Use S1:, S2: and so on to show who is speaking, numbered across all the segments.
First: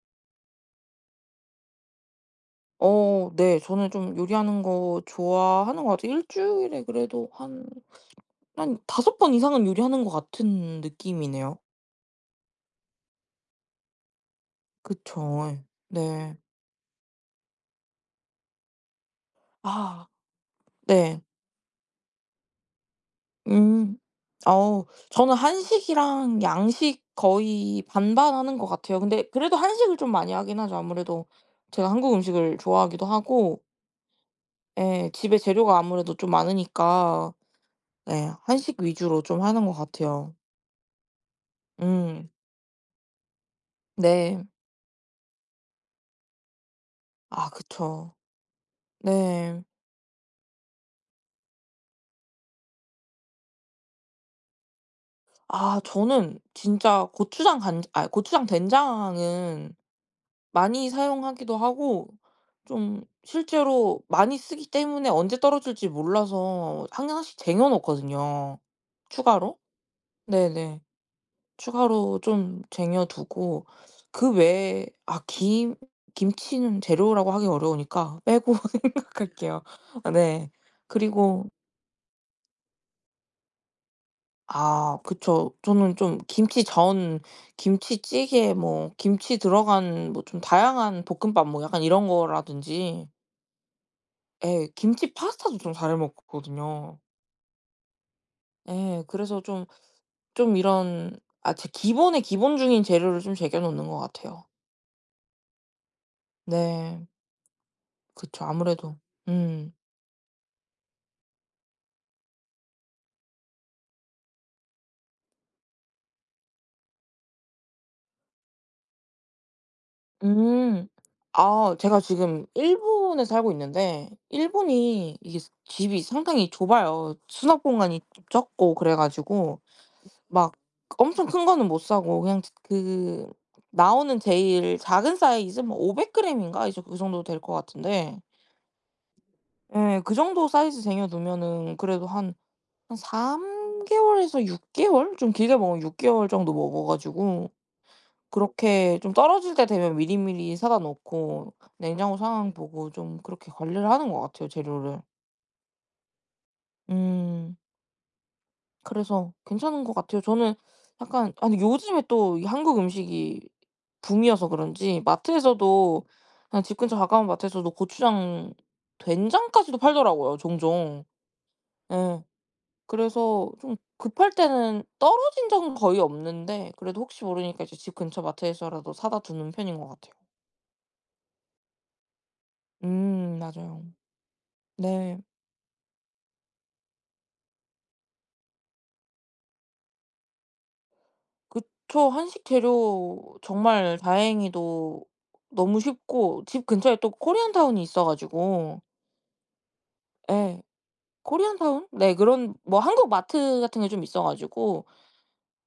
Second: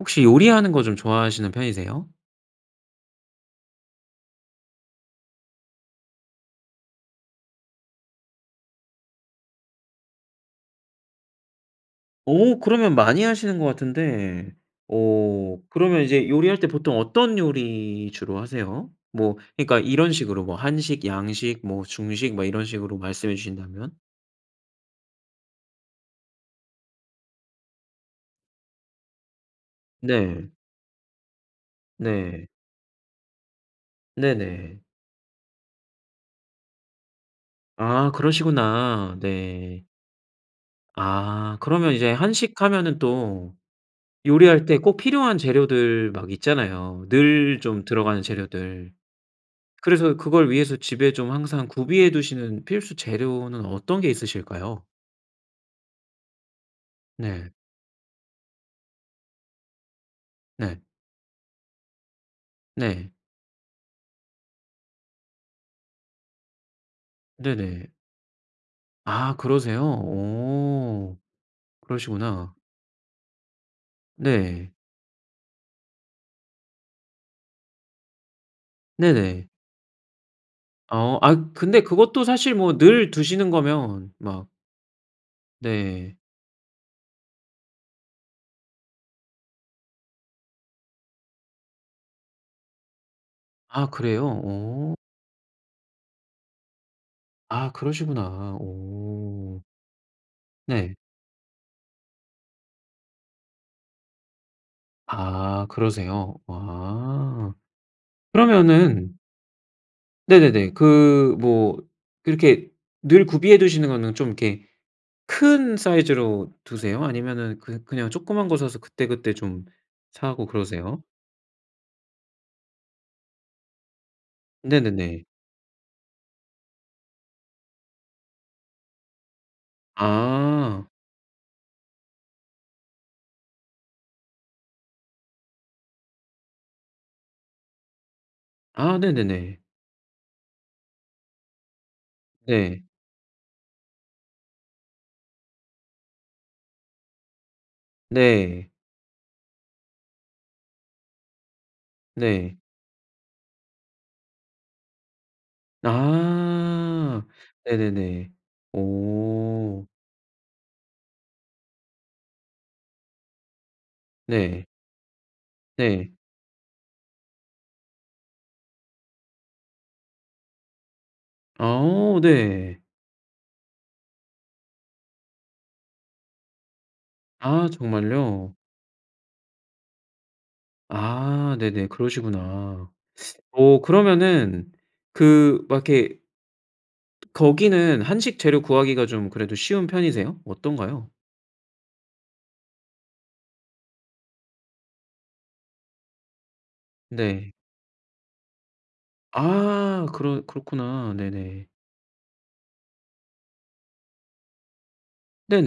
S1: 혹시 요리하는 거 좀 좋아하시는 편이세요?
S2: 어 네. 저는 좀 요리하는 거 좋아하는 것 같아요. 1 주일에 그래도 한, 한 5 번 이상은 요리하는 것 같은 느낌이네요.
S1: 어 그러면 많이 하시는 것 같은데
S2: 그쵸.
S1: 어
S2: 예.
S1: 그러면 이제
S2: 네.
S1: 요리할 때 보통 어떤 요리 주로 하세요? 뭐 그러니까
S2: 아
S1: 이런 식으로 뭐 한식,
S2: 네.
S1: 양식 뭐 중식 뭐 이런 식으로 말씀해 주신다면?
S2: 음. 어 저는 한식이랑 양식 거의 반반 하는 것 같아요. 근데 그래도 한식을 좀 많이
S1: 네.
S2: 하긴 하죠. 아무래도 제가 한국
S1: 네.
S2: 음식을 좋아하기도 하고
S1: 네네.
S2: 예. 집에 재료가 아무래도 좀 많으니까.
S1: 아
S2: 네. 한식
S1: 그러시구나.
S2: 위주로 좀 하는 것
S1: 네.
S2: 같아요.
S1: 아 그러면 이제
S2: 음.
S1: 한식하면은 또
S2: 네.
S1: 요리할 때 꼭 필요한 재료들 막 있잖아요.
S2: 아
S1: 늘 좀
S2: 그쵸.
S1: 들어가는 재료들.
S2: 네.
S1: 그래서 그걸 위해서 집에 좀 항상 구비해 두시는 필수 재료는 어떤 게 있으실까요?
S2: 아 저는 진짜
S1: 네.
S2: 고추장, 간 아 고추장, 된장은
S1: 네.
S2: 많이 사용하기도 하고 좀
S1: 네.
S2: 실제로 많이 쓰기 때문에 언제 떨어질지 몰라서 항상 1 씩
S1: 네네.
S2: 쟁여놓거든요.
S1: 아
S2: 추가로.
S1: 그러세요?
S2: 네네.
S1: 오.
S2: 추가로
S1: 그러시구나.
S2: 좀 쟁여두고 그
S1: 네.
S2: 외에 아 김 김치는 재료라고 하기 어려우니까 빼고
S1: 네네.
S2: 생각할게요. 어 네
S1: 어. 아
S2: 그리고
S1: 근데 그것도 사실 뭐 늘 드시는 거면 막
S2: 아 그쵸. 저는
S1: 네.
S2: 좀 김치전, 김치찌개 뭐 김치 들어간 뭐 좀 다양한 볶음밥 뭐 약간 이런 거라든지
S1: 아. 그래요?
S2: 예.
S1: 어.
S2: 김치 파스타도 좀 잘해 먹거든요.
S1: 아. 그러시구나.
S2: 예. 그래서
S1: 오.
S2: 좀 좀
S1: 네.
S2: 이런 아 제 기본에 기본중인 재료를 좀 쟁여 놓는 것 같아요.
S1: 아. 그러세요?
S2: 네.
S1: 아.
S2: 그쵸. 아무래도.
S1: 그러면은
S2: 음.
S1: 네네네. 그 뭐 이렇게 늘 구비해 두시는 거는 좀 이렇게 큰 사이즈로 두세요? 아니면은 그 그냥 조그만 거 사서 그때 그때 좀 사고
S2: 음.
S1: 그러세요?
S2: 아. 제가 지금 일본에 살고 있는데 일본이
S1: 네네네.
S2: 이게 사 집이 상당히 좁아요. 수납 공간이 좀 적고 그래 가지고 막
S1: 아.
S2: 엄청 큰 거는 못 사고 그냥 츠 그 나오는 제일 작은 사이즈 뭐 500 그램인가 이 정 이 정도 될 거 같은데.
S1: 아. 네네네.
S2: 예. 그 정도 사이즈 쟁여 두면은 그래도 한,
S1: 네.
S2: 한 3 개월에서 6 개월 좀 길게 먹으면 6 개월 정도 먹어 가지고.
S1: 네.
S2: 그렇게 좀 떨어질 때 되면 미리미리 사다 놓고 냉장고 상황
S1: 네.
S2: 보고 좀 그렇게 관리를 하는 것 같아요, 재료를.
S1: 아.
S2: 음.
S1: 네네네.
S2: 그래서 괜찮은
S1: 오.
S2: 것 같아요. 저는 약간 아니 요즘에 또 이 한국 음식이 붐이어서
S1: 네.
S2: 그런지 마트에서도
S1: 네.
S2: 그냥 집 근처 가까운 마트에서도 고추장, 된장까지도 팔더라고요 종종.
S1: 아 오
S2: 예.
S1: 네.
S2: 그래서 좀 급할 때는 떨어진 적은 거의 없는데 그래도 혹시 모르니까
S1: 아.
S2: 이제 집 근처
S1: 정말요?
S2: 마트에서라도 사다 두는 편인 것 같아요.
S1: 아. 네네. 그러시구나.
S2: 음
S1: 어
S2: 맞아요.
S1: 그러면은
S2: 네.
S1: 그 막 이렇게 거기는 한식 재료 구하기가 좀 그래도 쉬운 편이세요? 어떤가요?
S2: 그쵸. 한식 재료 정말 다행히도 너무 쉽고 집 근처에 또
S1: 네.
S2: 코리안타운이 있어 가지고
S1: 아. 그러
S2: 예.
S1: 그렇구나. 네네.
S2: 코리안타운 네. 그런 뭐 한국 마트 같은 게 좀 있어 가지고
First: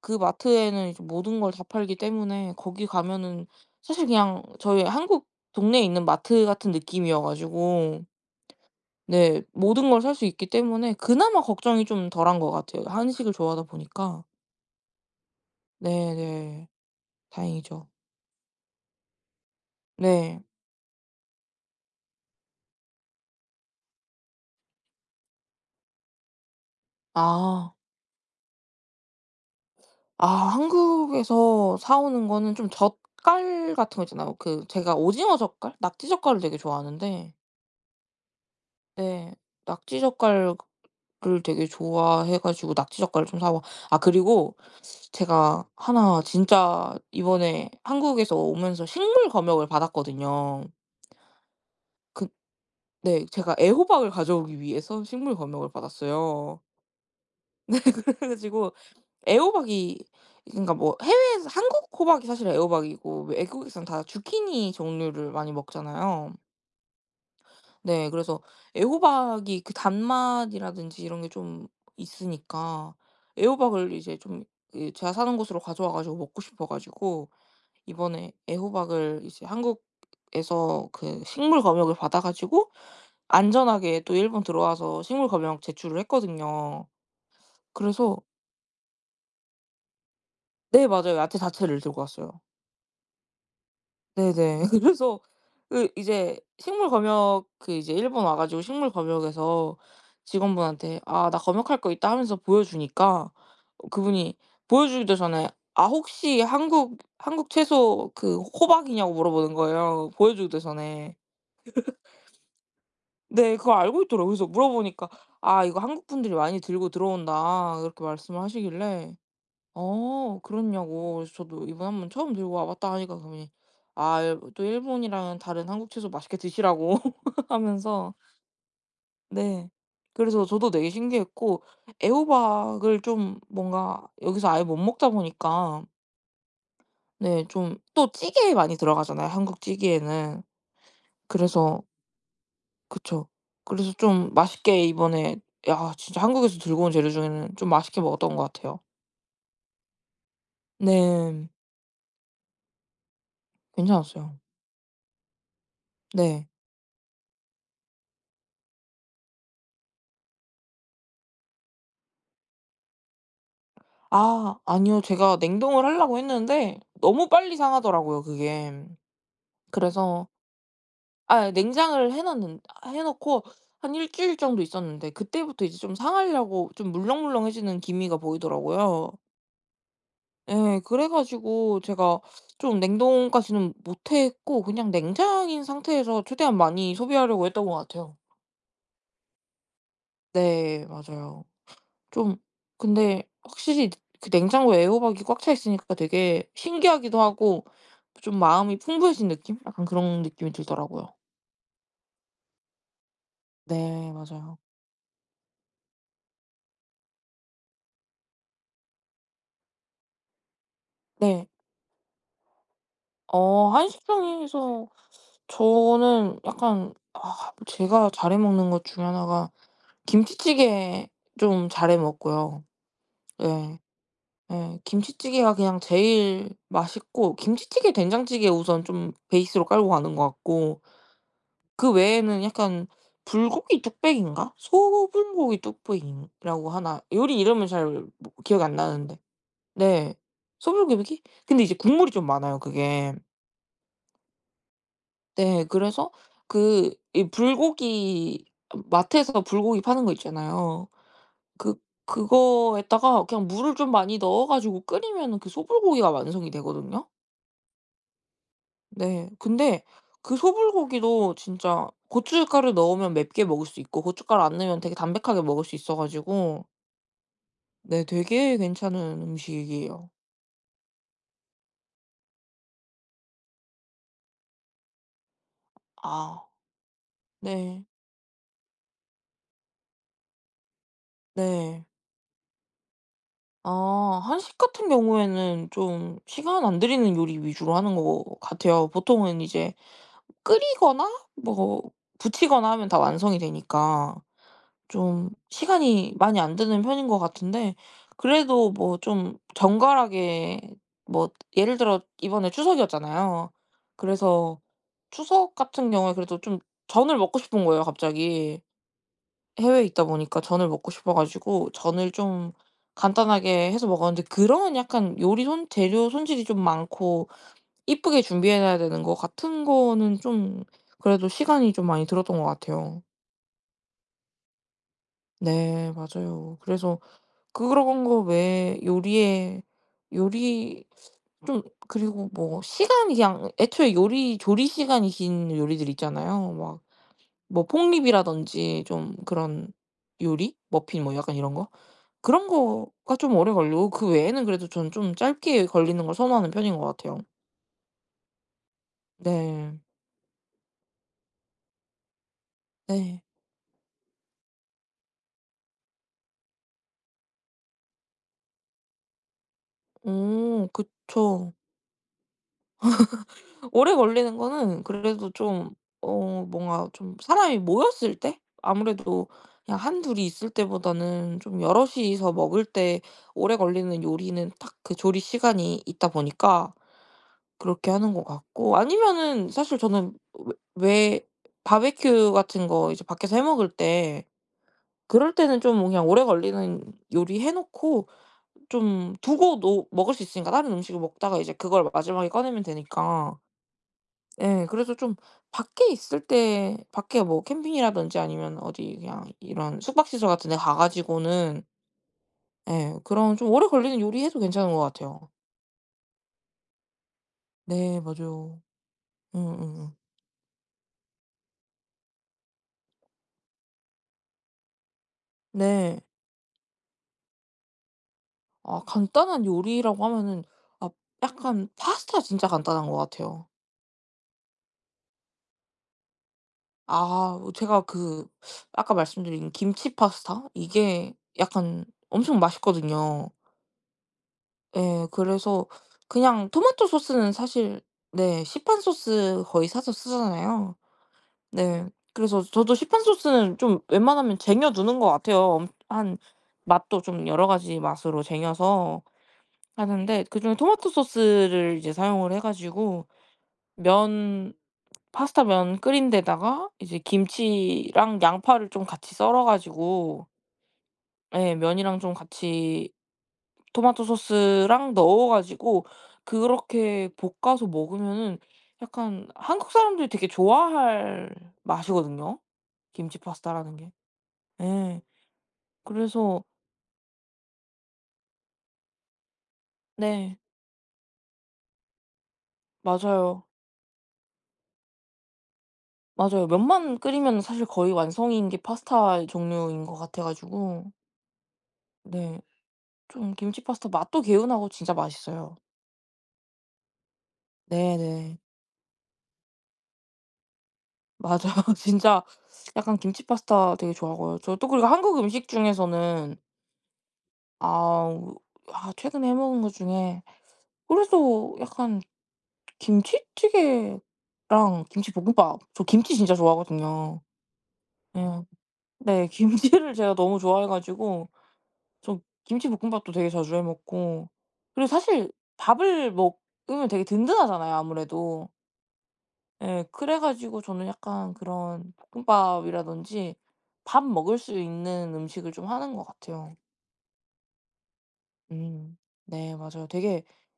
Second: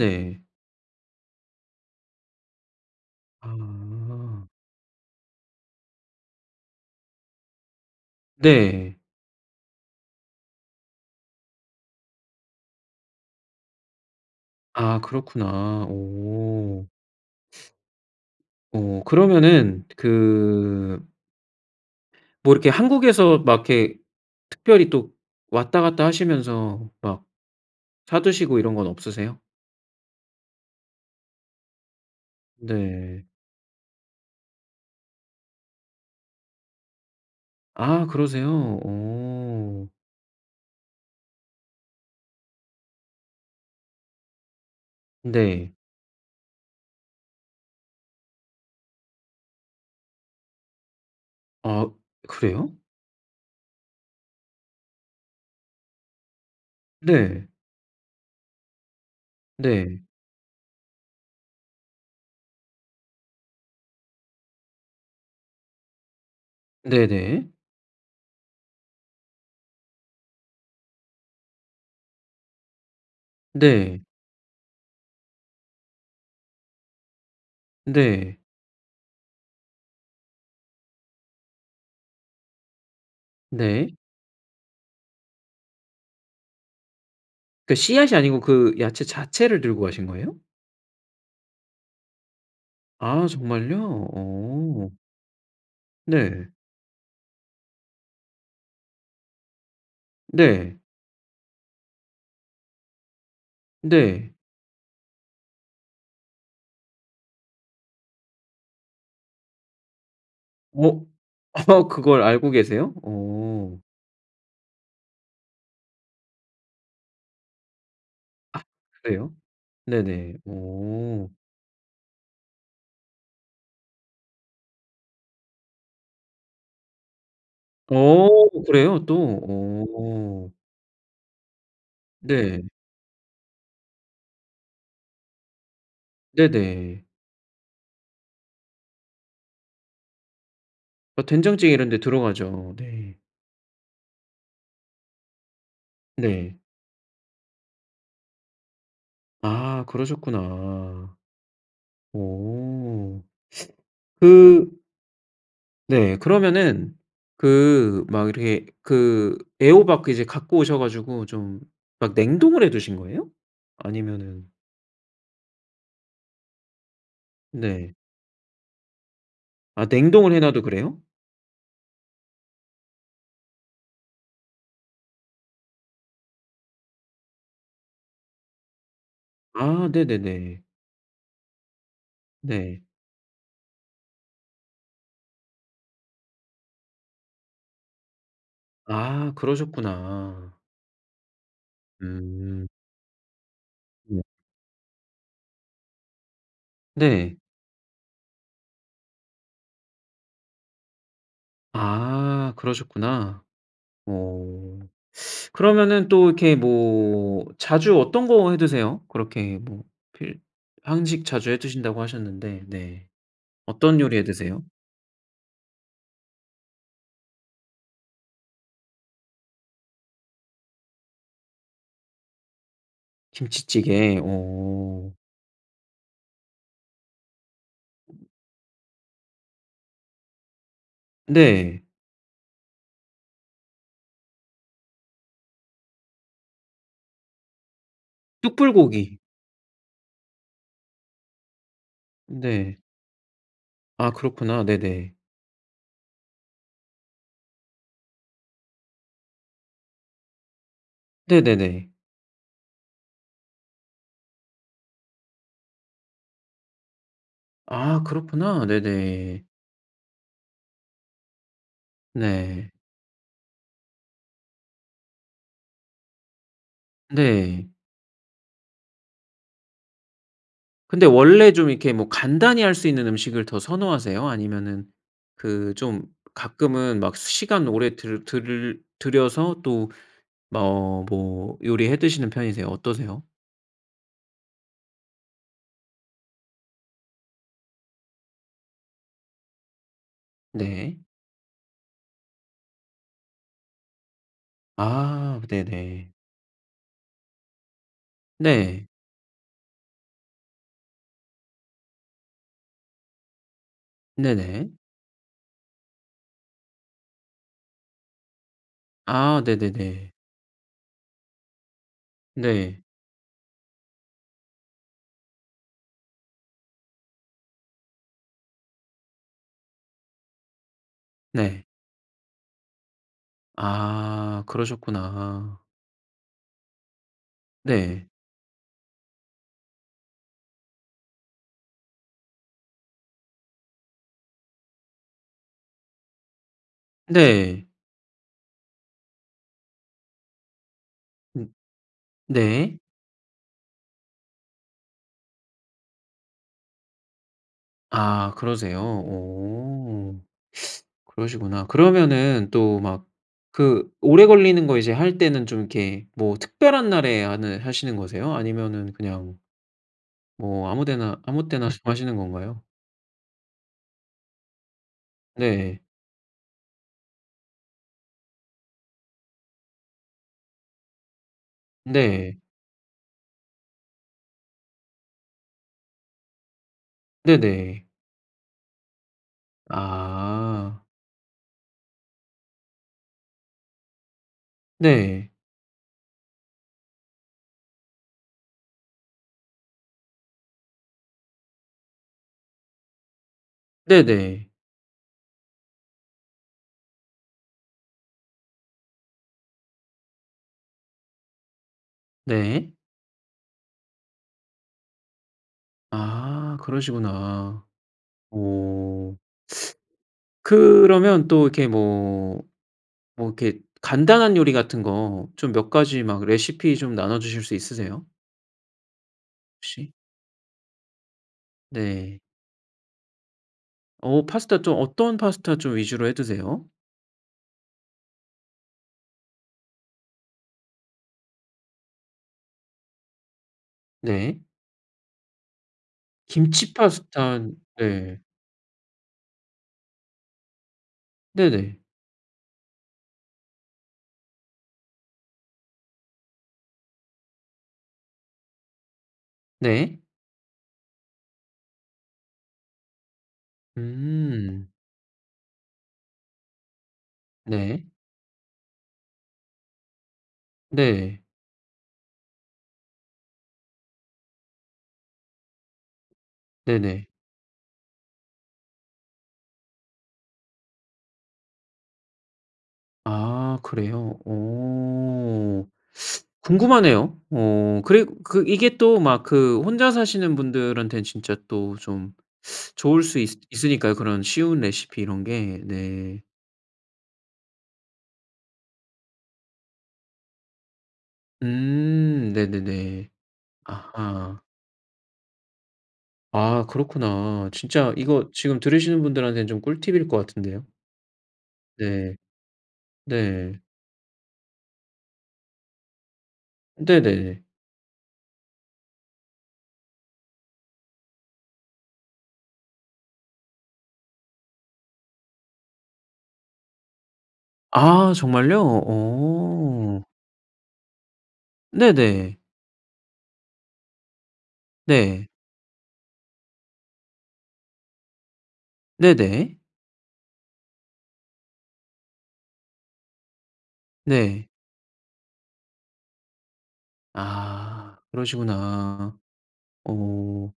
S2: 그 마트에는 이제 모든 걸 다 팔기 때문에 거기 가면은 사실 그냥
S1: 아.
S2: 저희 한국 동네에 있는 마트 같은 느낌이어 가지고
S1: 네.
S2: 네 모든 걸 살 수 있기 때문에 그나마 걱정이 좀 덜한 것 같아요. 한식을 좋아하다 보니까.
S1: 아 그렇구나.
S2: 네네.
S1: 오.
S2: 다행이죠.
S1: 어 그러면은
S2: 네.
S1: 그 뭐 이렇게 한국에서 막 이렇게 특별히 또 왔다 갔다 하시면서 막
S2: 아.
S1: 사두시고 이런 건 없으세요?
S2: 아 한국에서 사오는 거는 좀
S1: 네.
S2: 젓갈 같은 거 있잖아요. 그 제가 오징어 젓갈, 낙지 젓갈도 되게 좋아하는데
S1: 아 그러세요?
S2: 네.
S1: 어.
S2: 낙지 젓갈 그 을 되게 좋아해 가지고 낙지 젓갈을 좀 사와 아 그리고 제가
S1: 네.
S2: 1 진짜 이번에 한국에서 오면서 식물 검역을 받았거든요.
S1: 아
S2: 그
S1: 그래요?
S2: 네. 제가 애호박을 가져오기 위해서 식물 검역을 받았어요.
S1: 네.
S2: 네. 그래가지고 애호박이
S1: 네.
S2: 그러니까 뭐 해외에서 한국 호박이 사실 애호박이고 외국에선 다 주키니 종류를 많이 먹잖아요.
S1: 네네.
S2: 네. 그래서 애호박이 그 단맛이라든지 이런 게 좀 있으니까 애호박을
S1: 네.
S2: 이제 좀 이 제가 사는 곳으로 가져와 가지고 먹고 싶어 가지고 이번에
S1: 네.
S2: 애호박을 이제 한국에서 그 식물 검역을 받아 가지고
S1: 네.
S2: 안전하게 또 일본 들어와서 식물 검역 제출을 했거든요.
S1: 그 씨앗이
S2: 그래서
S1: 아니고 그 야채 자체를 들고 가신 거예요?
S2: 네. 맞아요. 야채 자체를 들고 왔어요.
S1: 아. 정말요?
S2: 네네.
S1: 어.
S2: 그래서 그 이제
S1: 네.
S2: 식물 검역 그 이제 일본 와 가지고 식물 검역에서
S1: 네.
S2: 직원분한테 "아. 나 검역할 거 있다." 하면서 보여주니까
S1: 네.
S2: 그분이 보여주기도 전에 아. 혹시 한국, 한국 채소 그 호박이냐고 물어보는 거예요, 보여주기도
S1: 워
S2: 전에.
S1: 어. 그걸 알고 계세요?
S2: 네. 그걸
S1: 어.
S2: 알고 있더라고. 그래서 물어보니까 "아. 이거 한국 분들이 많이 들고 들어온다." 이렇게 말씀을
S1: 아.
S2: 하시길래
S1: 그래요? 네네.
S2: 어. 그렇냐고
S1: 오.
S2: 그래서 저도 "이번 한번 처음 들고 와 봤다." 하니까 그분이 아 일 또 일본이랑은 다른 한국 채소 맛있게 드시라고 하면서.
S1: 어. 그래요 또?
S2: 네. 그래서
S1: 어.
S2: 저도 되게 신기했고.
S1: 네.
S2: 애호박을 좀 뭔가 여기서 아예 못 먹다 보니까
S1: 네네.
S2: 네. 좀 또 찌개에 많이 들어가잖아요. 한국 찌개에는.
S1: 어, 된장찌개
S2: 그래서
S1: 이런 데 들어가죠. 네.
S2: 그쵸. 그래서 좀 맛있게 이번에 야 진짜
S1: 네.
S2: 한국에서 들고 온 재료 중에는 좀 맛있게 먹었던 것 같아요.
S1: 아. 그러셨구나.
S2: 네.
S1: 오.
S2: 괜찮았어요.
S1: 그 네.
S2: 네.
S1: 그러면은 그 막 이렇게 그 애호박 그 이제 갖고 오셔 가지고 좀 막 냉동을 해 두신 거예요? 아니면은
S2: 아. 아니요. 제가 냉동을 하려고 했는데 너무 빨리
S1: 네.
S2: 상하더라고요 그게.
S1: 아.
S2: 그래서
S1: 냉동을 해 놔도 그래요?
S2: 아, 예. 냉장을 해 놨는 해 놓고 한 1 주일 정도 있었는데 그때부터 이제 좀 상하려고 좀 물렁물렁 해지는 기미가 보이더라고요.
S1: 아. 네네네.
S2: 예. 그래 가지고 제가 좀
S1: 네.
S2: 냉동까지는 못했고 그냥 냉장인 상태에서 최대한 많이 소비하려고 했던 것 같아요.
S1: 아. 그러셨구나.
S2: 네. 맞아요. 좀
S1: 음.
S2: 근데 확실히
S1: 음.
S2: 그 냉장고에 애호박이 꽉 차 있으니까 되게 신기하기도
S1: 네.
S2: 하고 좀 마음이 풍부해진 느낌? 약간 그런 느낌이 들더라고요.
S1: 아. 그러셨구나.
S2: 네. 맞아요.
S1: 어. 그러면은 또 이렇게 뭐 자주 어떤 거 해 드세요? 그렇게 뭐 필 한식
S2: 네.
S1: 자주 해 드신다고 하셨는데 네.
S2: 어.
S1: 어떤 요리 해 드세요?
S2: 한식당에서 저는 약간 아. 제가 잘해 먹는 것 중에 하나가 김치찌개 좀 잘 해 먹고요. 예.
S1: 김치찌개?
S2: 예.
S1: 어.
S2: 김치찌개가 그냥 제일 맛있고. 김치찌개, 된장찌개 우선 좀 베이스로 깔고 가는 것 같고.
S1: 네.
S2: 그 외에는 약간 불고기 뚝배기인가? 소불고기 뚝배기라고 하나? 요리 이름을 잘 뭐 기억이 안 나는데
S1: 뚝불고기.
S2: 네. 소불고기? 근데 이제 국물이 좀 많아요
S1: 네.
S2: 그게.
S1: 아. 그렇구나. 네네.
S2: 네. 그래서 그 이 불고기 어 마트에서 불고기 파는 거 있잖아요. 그
S1: 네네네.
S2: 그거에다가 그냥 물을 좀 많이 넣어 가지고 끓이면은 그 소불고기가 완성이 되거든요.
S1: 아. 그렇구나.
S2: 네.
S1: 네네.
S2: 근데 그 소불고기도 진짜
S1: 네.
S2: 고춧가루 넣으면 맵게 먹을 수 있고 고춧가루 안 넣으면 되게 담백하게 먹을 수 있어 가지고
S1: 네.
S2: 네. 되게 괜찮은 음식이에요.
S1: 근데 원래 좀 이렇게 뭐 간단히 할 수 있는 음식을 더 선호하세요? 아니면은 그 좀
S2: 아.
S1: 가끔은 막 시간
S2: 네.
S1: 오래 들 들 들여서 또 머 뭐
S2: 네.
S1: 요리해 드시는 편이세요? 어떠세요?
S2: 아. 한식 같은 경우에는 좀 시간 안 들이는 요리 위주로 하는 것 같아요. 보통은 이제
S1: 네.
S2: 끓이거나 뭐 부치거나 하면 다 완성이 되니까 좀
S1: 아. 네네.
S2: 시간이 많이 안 드는 편인 것 같은데. 그래도
S1: 네.
S2: 뭐 좀 정갈하게 뭐 예를 들어 이번에 추석이었잖아요. 그래서
S1: 네네.
S2: 추석 같은 경우에 그래도 좀 전을 먹고 싶은 거예요 갑자기.
S1: 아.
S2: 해외에 있다
S1: 네네네.
S2: 보니까 전을 먹고 싶어 가지고 전을 좀
S1: 네.
S2: 간단하게 해서 먹었는데 그런 약간 요리 손 재료 손질이 좀 많고 이쁘게 준비해 놔야 되는 거 같은 거는 좀 그래도
S1: 네.
S2: 시간이 좀 많이 들었던 것 같아요.
S1: 아 그러셨구나.
S2: 네 맞아요. 그래서 그런
S1: 네.
S2: 거 외에 요리에 요리 좀 그리고 뭐 시간이 그냥 애초에 요리 조리 시간이 긴 요리들이 있잖아요. 막 뭐
S1: 네.
S2: 폭립이라던지 좀 그런 요리 머핀 뭐 약간
S1: 으
S2: 이런 거. 그런
S1: 네.
S2: 거가 좀 오래 걸리고 그 외에는 그래도 전 좀 짧게 걸리는 걸 선호하는 편인 것 같아요.
S1: 아, 그러세요?
S2: 네.
S1: 오. 그러시구나. 그러면은 또 막
S2: 네.
S1: 그 오래 걸리는 거 이제 할 때는 좀 이렇게 뭐 특별한 날에 하는 하시는 거세요? 아니면은 그냥 뭐
S2: 어
S1: 아무 데나 아무
S2: 그쵸.
S1: 때나 하시는 건가요?
S2: 오래 걸리는 거는 그래도 좀
S1: 네.
S2: 어 뭔가 좀 사람이 모였을 때. 아무래도 그냥 1-2 이 있을 때보다는 좀 여럿이서
S1: 네.
S2: 먹을 때 오래 걸리는 요리는 딱 그 조리 시간이 있다 보니까
S1: 네네.
S2: 그렇게 하는 것 같고. 아니면은 사실 저는
S1: 아.
S2: 왜 왜 바비큐 같은 거 이제 밖에서 해 먹을 때
S1: 네.
S2: 그럴 때는 좀 그냥 오래 걸리는 요리 해 놓고 좀 두고도 먹을 수 있으니까. 다른 음식을 먹다가 이제 그걸 마지막에 꺼내면 되니까.
S1: 네네.
S2: 네 그래서 좀 밖에 있을 때 밖에 뭐 캠핑이라든지 아니면 어디 그냥 이런 숙박시설 같은데 가 가지고는
S1: 네.
S2: 네 그런 좀 오래 걸리는 요리 해도 괜찮은 거 같아요.
S1: 아 그러시구나.
S2: 네 맞아요.
S1: 어
S2: 응. 응응.
S1: 그러면 또 이렇게 뭐 뭐 이렇게 간단한 요리 같은 거 좀 몇 가지
S2: 네.
S1: 막 레시피 좀 나눠주실 수 있으세요?
S2: 아 간단한
S1: 혹시?
S2: 요리라고 하면은 아 약간
S1: 네.
S2: 파스타 진짜 간단한 것 같아요.
S1: 어 파스타 좀 어떤 파스타 좀 위주로 해 드세요?
S2: 아하 아 제가 그 아까 말씀드린 김치 파스타 이게 약간 엄청 맛있거든요.
S1: 네.
S2: 예. 그래서 그냥
S1: 김치
S2: 토마토 소스는
S1: 파스타는
S2: 사실
S1: 네.
S2: 네 시판 소스 거의 사서 쓰잖아요.
S1: 네네.
S2: 네. 그래서 저도 시판 소스는 좀 웬만하면 쟁여 두는 것 같아요. 음 한 맛도 좀 여러 가지 맛으로 쟁여서
S1: 네.
S2: 하는데 그중에 토마토 소스를 이제 사용을 해 가지고 면
S1: 음.
S2: 파스타면 끓인 데다가 이제
S1: 네.
S2: 김치랑 양파를 좀 같이 썰어 가지고
S1: 네.
S2: 예. 면이랑 좀 같이 토마토 소스랑 넣어 가지고
S1: 네네.
S2: 그렇게 볶아서 먹으면은 약간 한국사람들이 되게 좋아할 맛이거든요 김치
S1: 아
S2: 파스타라는 게.
S1: 그래요?
S2: 예.
S1: 어
S2: 그래서
S1: 궁금하네요. 어 그리 그 이게 또 막 그 혼자 사시는
S2: 네.
S1: 분들한텐 진짜 또 좀 좋을 수 있
S2: 맞아요.
S1: 있으니까요. 그런 쉬운 레시피 이런 게. 네.
S2: 맞아요. 면만 끓이면은 사실 거의 완성인 게 파스타 종류인 것 같아 가지고
S1: 음.
S2: 네.
S1: 네네네.
S2: 좀 김치 파스타 맛도
S1: 아하.
S2: 개운하고 진짜 맛있어요.
S1: 아. 그렇구나. 진짜 이거
S2: 네네.
S1: 지금 들으시는 분들한테는 좀 꿀팁일 것 같은데요.
S2: 맞아요.
S1: 네.
S2: 진짜. 약간 김치
S1: 네.
S2: 파스타 되게 좋아하고요. 저 또 그리고 한국 음식 중에서는
S1: 네네.
S2: 아우. 아. 최근에 해 먹은 거 중에 그래도 약간 김치찌개랑 김치볶음밥. 저 김치 진짜 좋아하거든요.
S1: 아.
S2: 예.
S1: 정말요?
S2: 네. 김치를
S1: 오.
S2: 제가 너무 좋아해 가지고. 저
S1: 네네.
S2: 김치볶음밥도 되게 자주 해 먹고. 그리고
S1: 네.
S2: 사실 밥을 먹으면 되게 든든하잖아요 아무래도.
S1: 네네.
S2: 예. 그래가지고 저는 약간 그런 볶음밥이라든지 밥 먹을
S1: 네.
S2: 수 있는 음식을 좀 하는 것 같아요.
S1: 아.
S2: 음.
S1: 그러시구나.
S2: 네. 맞아요. 되게
S1: 어.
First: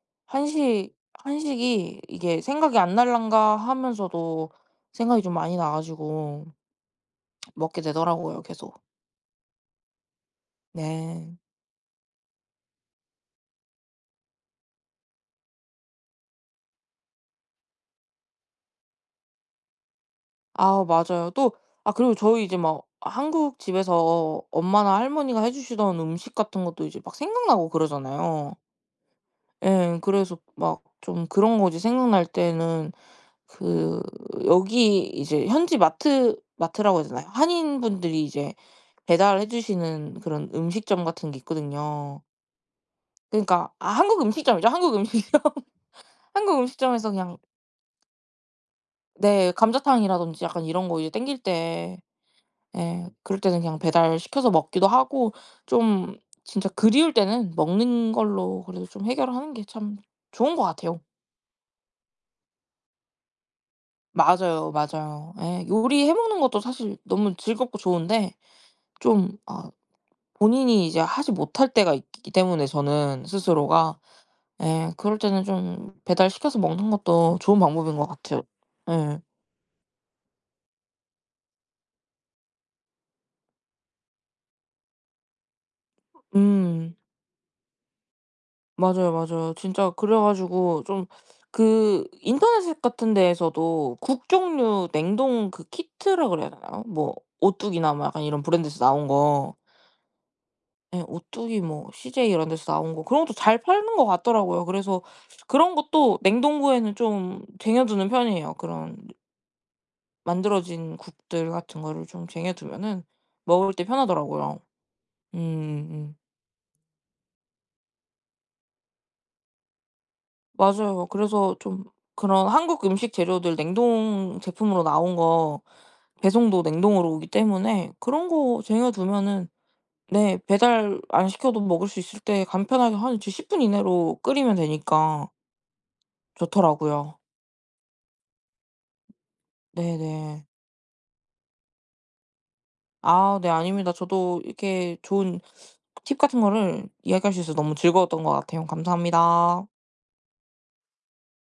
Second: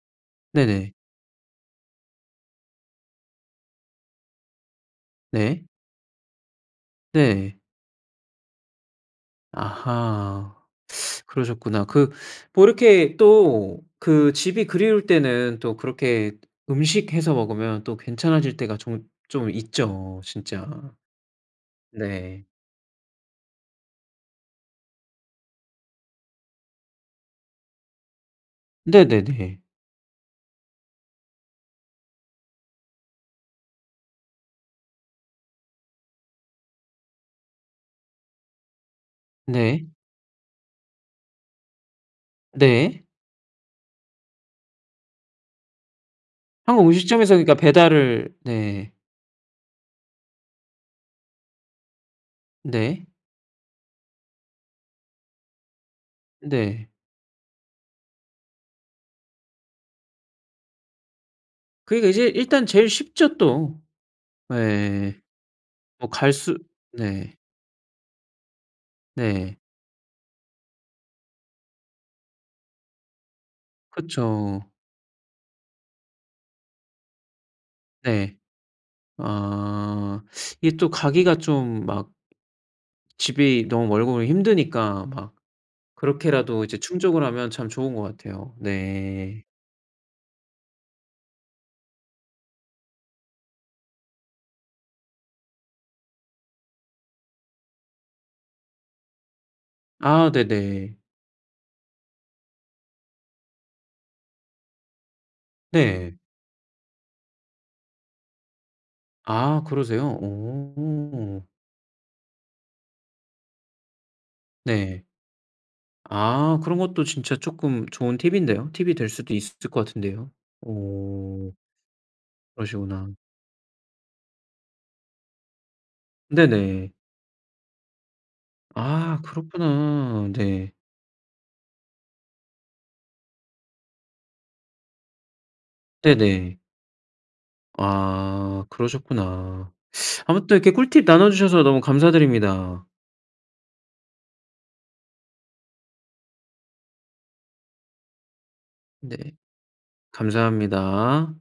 S1: 네네.
S2: 한식, 한식이 이게 '생각이 안 날란가.' 하면서도 생각이 좀 많이
S1: 네.
S2: 나 가지고
S1: 네.
S2: 먹게 되더라고요 계속.
S1: 아하.
S2: 네.
S1: 그러셨구나. 그 뭐 이렇게 또 그 집이 그리울 때는 또 그렇게 음식 해서 먹으면 또 괜찮아질 때가 좀 좀 있죠 진짜.
S2: 아. 맞아요. 또 아 그리고 저희
S1: 네.
S2: 이제 막 한국 집에서 엄마나 할머니가 해 주시던 음식 같은 것도 이제 막 생각나고 그러잖아요.
S1: 네네네.
S2: 예. 그래서 막 좀 그런 것이 생각날 때는 그 여기 이제 현지 마트 마트라고 해야 되나요? 한인분들이 이제 배달해
S1: 네.
S2: 주시는 그런 음식점 같은 게 있거든요.
S1: 네.
S2: 그니까 아. 한국 음식점이죠, 한국 음식점. 한국
S1: 한국
S2: 음식점에서
S1: 음식점에서
S2: 그냥
S1: 그니까 배달을 네.
S2: 네. 감자탕이라든지 약간 이런 거 이제 당길 때
S1: 네.
S2: 예. 그럴 때는 그냥 배달시켜서 먹기도 하고. 좀 진짜
S1: 네.
S2: 그리울 때는 먹는 걸로 그래도 좀 해결하는 게 참 좋은 것 같아요.
S1: 그러니까 이제 일단 제일 쉽죠 또.
S2: 맞아요
S1: 예예.
S2: 맞아요. 예
S1: 뭐
S2: 요리해
S1: 갈
S2: 먹는
S1: 수
S2: 것도 사실
S1: 네.
S2: 너무 즐겁고 좋은데 좀
S1: 네.
S2: 아 본인이 이제 하지 못할 때가 있기 때문에 저는 스스로가
S1: 그쵸.
S2: 예 그럴 때는 좀 배달시켜서 먹는 것도 좋은 방법인 것
S1: 네.
S2: 같아요. 예.
S1: 아. 이게 또 가기가 좀 막 집이 너무 멀고 힘드니까 막 그렇게라도 이제
S2: 음.
S1: 충족을 하면 참 좋은 것 같아요.
S2: 맞아요
S1: 네.
S2: 맞아요. 진짜 그래가지고 좀 그 인터넷에 같은 데에서도 국 종류 냉동 그 키트라 그래야 되나요? 뭐 오뚜기나 뭐 약간 이런 브랜드에서 나온 거.
S1: 아 네네.
S2: 예 오뚜기 뭐 씨제이 이런 데서 나온 거 그런 것도 잘 팔리는 것 같더라고요. 그래서 그런
S1: 네.
S2: 것도 냉동고에는 좀 쟁여 두는 편이에요. 그런
S1: 아 그러세요?
S2: 만들어진
S1: 오.
S2: 국들 같은 거를 좀 쟁여 두면은 먹을 때 편하더라고요.
S1: 네.
S2: 음음.
S1: 아 그런 것도 진짜 쪼끔 좋은 팁인데요. 팁이 될 수도 있을 것 같은데요
S2: 맞아요.
S1: 오.
S2: 그래서 좀 그런 한국 음식
S1: 그러시구나.
S2: 재료들 냉동제품으로 나온 거 배송도
S1: 네네.
S2: 냉동으로 오기 때문에 그런 거 쟁여
S1: 아
S2: 두면은
S1: 그렇구나.
S2: 네
S1: 네.
S2: 배달 안 시켜도 먹을수 있을 때 간편하게 한 이제 10 분 이내로 끓이면 되니까
S1: 네네.
S2: 좋더라고요.
S1: 아 그러셨구나.
S2: 네네.
S1: 아무튼 이렇게 꿀팁 나눠 주셔서 너무 감사드립니다.
S2: 아 네. 아닙니다. 저도 이렇게 좋은 팁 같은 거를 이야기할 수 있어서 너무 즐거웠던 것 같아요.
S1: 네.
S2: 감사합니다.
S1: 감사합니다.